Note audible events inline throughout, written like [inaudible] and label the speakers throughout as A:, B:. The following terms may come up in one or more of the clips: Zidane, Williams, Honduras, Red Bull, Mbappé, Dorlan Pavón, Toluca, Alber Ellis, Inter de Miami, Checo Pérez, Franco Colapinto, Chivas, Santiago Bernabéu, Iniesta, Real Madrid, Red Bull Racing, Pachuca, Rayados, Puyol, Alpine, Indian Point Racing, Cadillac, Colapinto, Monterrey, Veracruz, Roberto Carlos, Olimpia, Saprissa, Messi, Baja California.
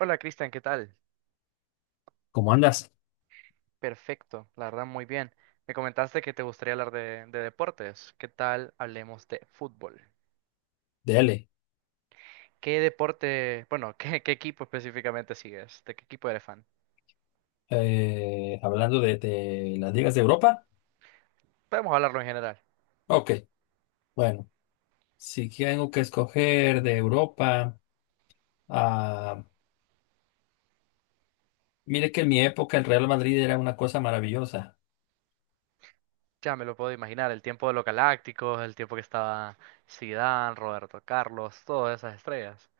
A: Hola Cristian, ¿qué tal?
B: ¿Cómo andas?
A: Perfecto, la verdad muy bien. Me comentaste que te gustaría hablar de deportes. ¿Qué tal hablemos de fútbol?
B: Dele.
A: ¿Qué deporte, bueno, [laughs] qué equipo específicamente sigues? ¿De qué equipo eres fan?
B: Hablando de las ligas de Europa.
A: Podemos hablarlo en general.
B: Ok, bueno, si tengo que escoger de Europa, ah, mire que en mi época el Real Madrid era una cosa maravillosa,
A: Ya me lo puedo imaginar, el tiempo de los Galácticos, el tiempo que estaba Zidane, Roberto Carlos, todas esas estrellas.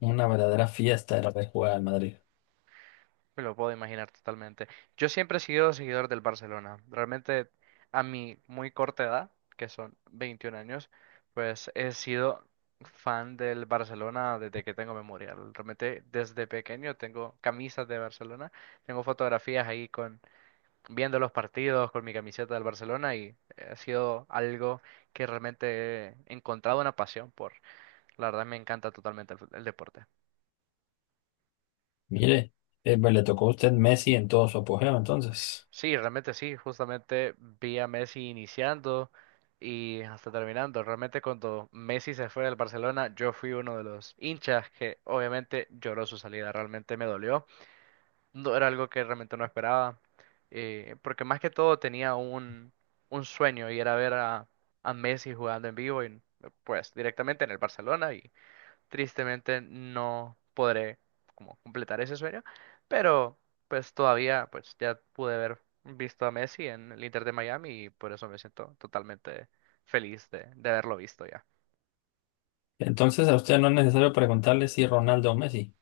B: una verdadera fiesta era ver jugar al Madrid.
A: Me lo puedo imaginar totalmente. Yo siempre he sido seguidor del Barcelona. Realmente a mi muy corta edad, que son 21 años, pues he sido fan del Barcelona desde que tengo memoria. Realmente desde pequeño tengo camisas de Barcelona, tengo fotografías ahí con viendo los partidos con mi camiseta del Barcelona y ha sido algo que realmente he encontrado una pasión por. La verdad me encanta totalmente el deporte.
B: Mire, pues le tocó a usted Messi en todo su apogeo, entonces.
A: Sí, realmente sí, justamente vi a Messi iniciando y hasta terminando. Realmente cuando Messi se fue del Barcelona, yo fui uno de los hinchas que obviamente lloró su salida, realmente me dolió. No era algo que realmente no esperaba, porque más que todo tenía un sueño y era ver a Messi jugando en vivo y pues directamente en el Barcelona. Tristemente no podré como completar ese sueño, pero pues todavía pues ya pude haber visto a Messi en el Inter de Miami y por eso me siento totalmente feliz de haberlo visto ya.
B: Entonces a usted no es necesario preguntarle si Ronaldo o Messi.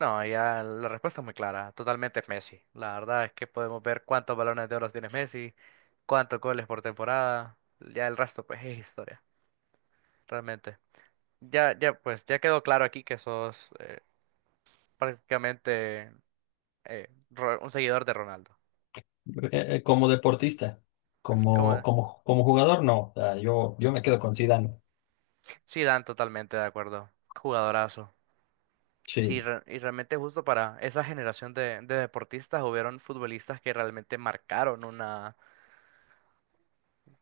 A: No, ya la respuesta es muy clara, totalmente es Messi. La verdad es que podemos ver cuántos balones de oro tiene Messi, cuántos goles por temporada, ya el resto pues es historia, realmente. Ya, ya pues ya quedó claro aquí que sos prácticamente, un seguidor de Ronaldo.
B: Como deportista,
A: ¿Cómo es?
B: como jugador, no. O sea, yo me quedo con Zidane.
A: Sí, Dan, totalmente de acuerdo. Jugadorazo. Sí,
B: Sí.
A: y realmente justo para esa generación de deportistas hubieron futbolistas que realmente marcaron una,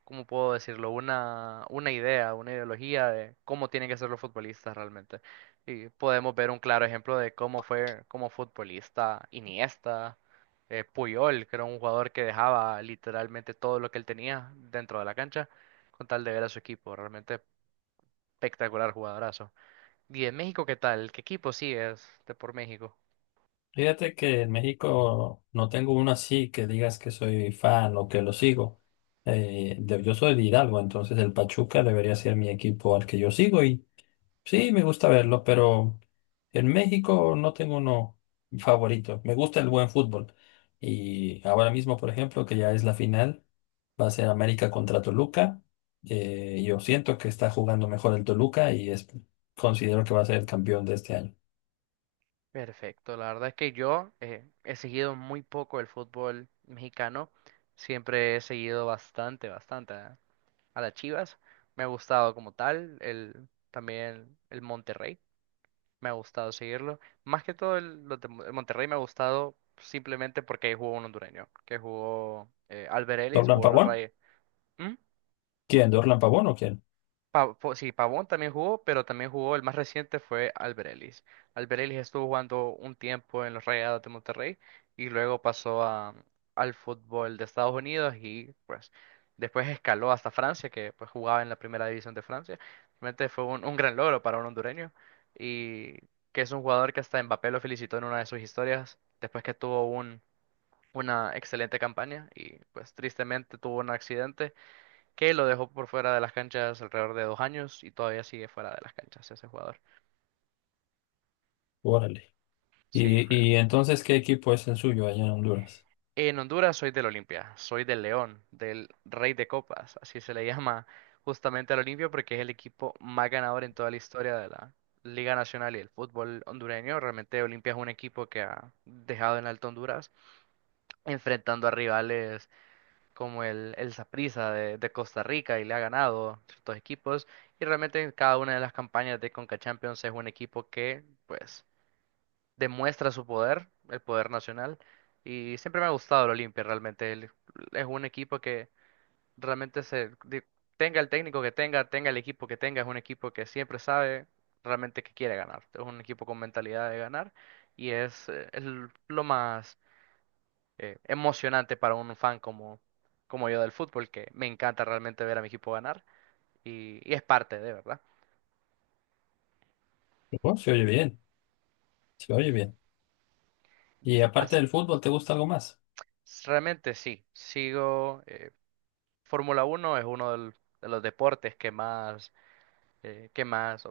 A: ¿cómo puedo decirlo? Una idea, una ideología de cómo tienen que ser los futbolistas realmente. Y podemos ver un claro ejemplo de cómo fue como futbolista Iniesta, Puyol, que era un jugador que dejaba literalmente todo lo que él tenía dentro de la cancha con tal de ver a su equipo. Realmente espectacular jugadorazo. ¿Y en México qué tal? ¿Qué equipo sigues de por México?
B: Fíjate que en México no tengo uno así que digas que soy fan o que lo sigo. Yo soy de Hidalgo, entonces el Pachuca debería ser mi equipo al que yo sigo y sí, me gusta verlo, pero en México no tengo uno favorito. Me gusta el buen fútbol. Y ahora mismo, por ejemplo, que ya es la final, va a ser América contra Toluca. Yo siento que está jugando mejor el Toluca considero que va a ser el campeón de este año.
A: Perfecto, la verdad es que yo he seguido muy poco el fútbol mexicano, siempre he seguido bastante, bastante a las Chivas, me ha gustado como tal, también el Monterrey, me ha gustado seguirlo, más que todo el Monterrey me ha gustado simplemente porque ahí jugó un hondureño, que jugó Alber Ellis,
B: ¿Dorlan
A: jugó en los
B: Pavón?
A: Rayes.
B: ¿Quién? ¿Dorlan Pavón o quién?
A: Sí, Pavón también jugó, pero también jugó, el más reciente fue Albert Ellis. Albert Ellis estuvo jugando un tiempo en los Rayados de Monterrey y luego al fútbol de Estados Unidos y pues después escaló hasta Francia, que pues jugaba en la primera división de Francia. Realmente fue un gran logro para un hondureño y que es un jugador que hasta Mbappé lo felicitó en una de sus historias después que tuvo una excelente campaña y pues tristemente tuvo un accidente que lo dejó por fuera de las canchas alrededor de 2 años y todavía sigue fuera de las canchas ese jugador.
B: Órale.
A: Sí, fue.
B: Y entonces qué equipo es el suyo allá en Honduras?
A: En Honduras soy del Olimpia, soy del León, del Rey de Copas, así se le llama justamente al Olimpia porque es el equipo más ganador en toda la historia de la Liga Nacional y el fútbol hondureño. Realmente Olimpia es un equipo que ha dejado en alto Honduras, enfrentando a rivales como el Saprissa de Costa Rica y le ha ganado ciertos equipos. Y realmente en cada una de las campañas de Conca Champions es un equipo que, pues, demuestra su poder, el poder nacional. Y siempre me ha gustado el Olimpia, realmente. Es un equipo que realmente tenga el técnico que tenga, tenga el equipo que tenga, es un equipo que siempre sabe realmente que quiere ganar. Es un equipo con mentalidad de ganar. Lo más emocionante para un fan como yo del fútbol, que me encanta realmente ver a mi equipo ganar y es parte de, ¿verdad?
B: ¿No? Se oye bien, se oye bien. Y aparte
A: As-
B: del fútbol, ¿te gusta algo más?
A: Realmente sí, sigo, Fórmula 1 es uno de los deportes que más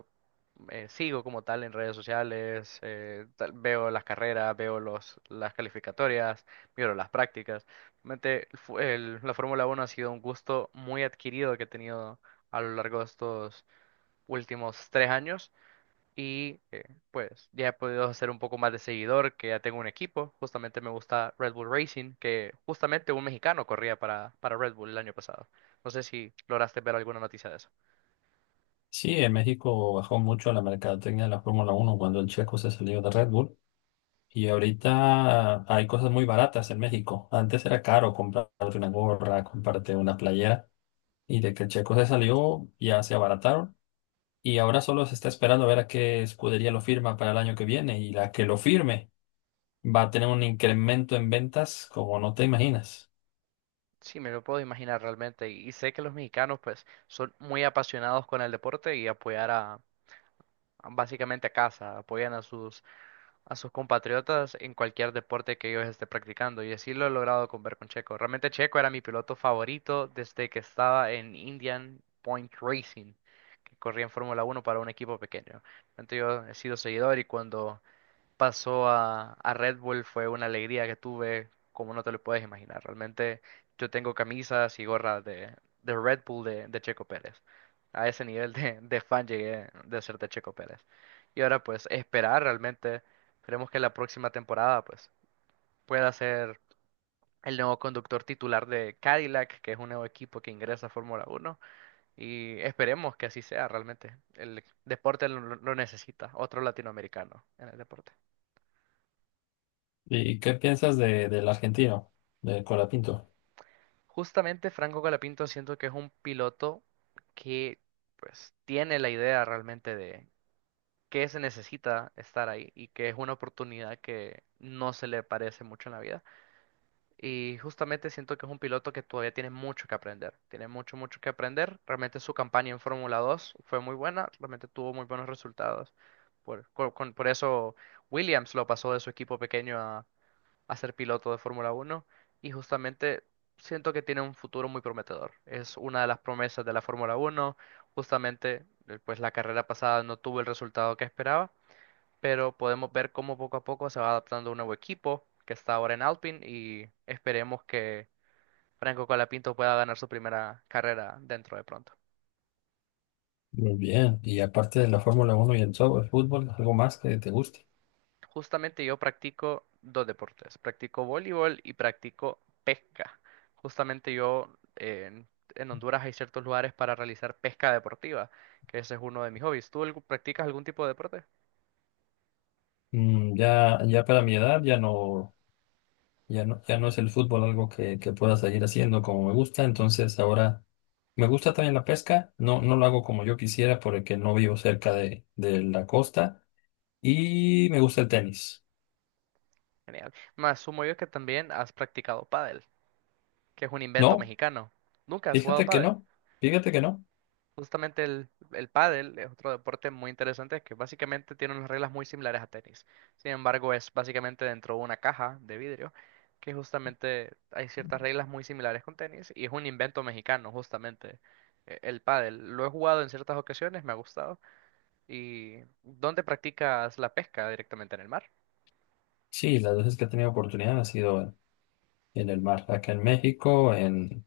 A: sigo como tal en redes sociales, veo las carreras, veo las calificatorias, miro las prácticas. Realmente la Fórmula 1 ha sido un gusto muy adquirido que he tenido a lo largo de estos últimos 3 años. Y pues ya he podido hacer un poco más de seguidor, que ya tengo un equipo. Justamente me gusta Red Bull Racing, que justamente un mexicano corría para Red Bull el año pasado. No sé si lograste ver alguna noticia de eso.
B: Sí, en México bajó mucho la mercadotecnia de la Fórmula Uno cuando el checo se salió de Red Bull. Y ahorita hay cosas muy baratas en México. Antes era caro comprarte una gorra, comprarte una playera. Y de que el checo se salió, ya se abarataron. Y ahora solo se está esperando a ver a qué escudería lo firma para el año que viene. Y la que lo firme va a tener un incremento en ventas como no te imaginas.
A: Sí, me lo puedo imaginar realmente. Y sé que los mexicanos pues son muy apasionados con el deporte y apoyar a básicamente a casa, apoyan a sus compatriotas en cualquier deporte que ellos esté practicando. Y así lo he logrado con ver con Checo. Realmente Checo era mi piloto favorito desde que estaba en Indian Point Racing, que corría en Fórmula 1 para un equipo pequeño. Entonces yo he sido seguidor y cuando pasó a Red Bull fue una alegría que tuve, como no te lo puedes imaginar. Realmente yo tengo camisas y gorras de Red Bull de Checo Pérez. A ese nivel de fan llegué de ser de Checo Pérez. Y ahora pues esperar realmente, esperemos que la próxima temporada pues pueda ser el nuevo conductor titular de Cadillac, que es un nuevo equipo que ingresa a Fórmula 1. Y esperemos que así sea realmente. El deporte lo necesita, otro latinoamericano en el deporte.
B: ¿Y qué piensas de, del argentino, del Colapinto?
A: Justamente Franco Colapinto siento que es un piloto que pues tiene la idea realmente de qué se necesita estar ahí y que es una oportunidad que no se le parece mucho en la vida. Y justamente siento que es un piloto que todavía tiene mucho que aprender, tiene mucho, mucho que aprender. Realmente su campaña en Fórmula 2 fue muy buena, realmente tuvo muy buenos resultados. Por eso Williams lo pasó de su equipo pequeño a ser piloto de Fórmula 1 y justamente siento que tiene un futuro muy prometedor. Es una de las promesas de la Fórmula 1. Justamente, pues la carrera pasada no tuvo el resultado que esperaba, pero podemos ver cómo poco a poco se va adaptando un nuevo equipo que está ahora en Alpine y esperemos que Franco Colapinto pueda ganar su primera carrera dentro de pronto.
B: Muy bien, y aparte de la Fórmula uno y el fútbol, algo más que te guste.
A: Justamente yo practico dos deportes. Practico voleibol y practico pesca. Justamente yo en Honduras hay ciertos lugares para realizar pesca deportiva, que ese es uno de mis hobbies. ¿Tú practicas algún tipo de deporte?
B: Mm, ya, ya para mi edad ya no, ya no, ya no es el fútbol algo que pueda seguir haciendo como me gusta, entonces ahora me gusta también la pesca, no, no lo hago como yo quisiera porque no vivo cerca de la costa y me gusta el tenis.
A: Genial. Me asumo yo que también has practicado pádel, que es un invento
B: No,
A: mexicano. ¿Nunca has jugado
B: fíjate que
A: pádel?
B: no, fíjate que no.
A: Justamente el pádel es otro deporte muy interesante que básicamente tiene unas reglas muy similares a tenis. Sin embargo, es básicamente dentro de una caja de vidrio que justamente hay ciertas reglas muy similares con tenis y es un invento mexicano justamente, el pádel. Lo he jugado en ciertas ocasiones, me ha gustado. ¿Y dónde practicas la pesca? ¿Directamente en el mar?
B: Sí, las veces que he tenido oportunidad ha sido en el mar, acá en México, en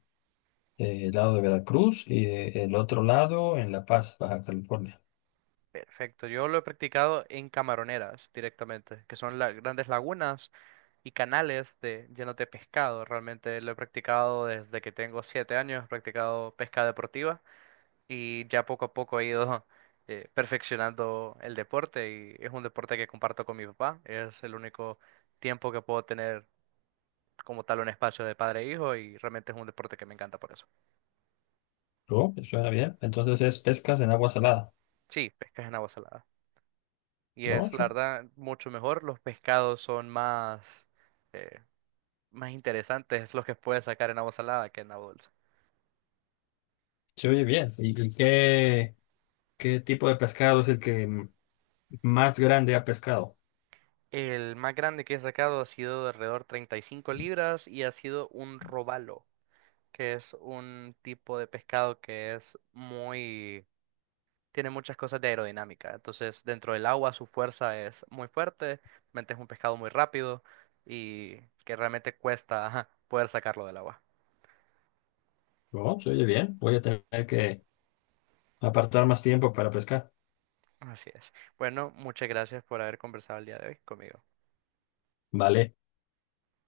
B: el lado de Veracruz el otro lado en La Paz, Baja California.
A: Perfecto, yo lo he practicado en camaroneras directamente, que son las grandes lagunas y canales llenos de pescado. Realmente lo he practicado desde que tengo 7 años, he practicado pesca deportiva y ya poco a poco he ido [laughs] perfeccionando el deporte y es un deporte que comparto con mi papá. Es el único tiempo que puedo tener como tal un espacio de padre e hijo y realmente es un deporte que me encanta por eso.
B: ¿No? Me suena bien. Entonces es pescas en agua salada.
A: Sí, pescas en agua salada. Y
B: ¿No?
A: es, la
B: ¿Su-
A: verdad, mucho mejor. Los pescados son eh, más interesantes los que puedes sacar en agua salada que en agua dulce.
B: se oye bien. Y qué, qué tipo de pescado es más grande ha pescado?
A: El más grande que he sacado ha sido de alrededor 35 libras y ha sido un robalo, que es un tipo de pescado que es muy. Tiene muchas cosas de aerodinámica. Entonces, dentro del agua su fuerza es muy fuerte, realmente es un pescado muy rápido y que realmente cuesta, ajá, poder sacarlo del agua.
B: ¿No? Se oye bien. Voy a tener que apartar más tiempo para pescar.
A: Así es. Bueno, muchas gracias por haber conversado el día de hoy conmigo.
B: Vale.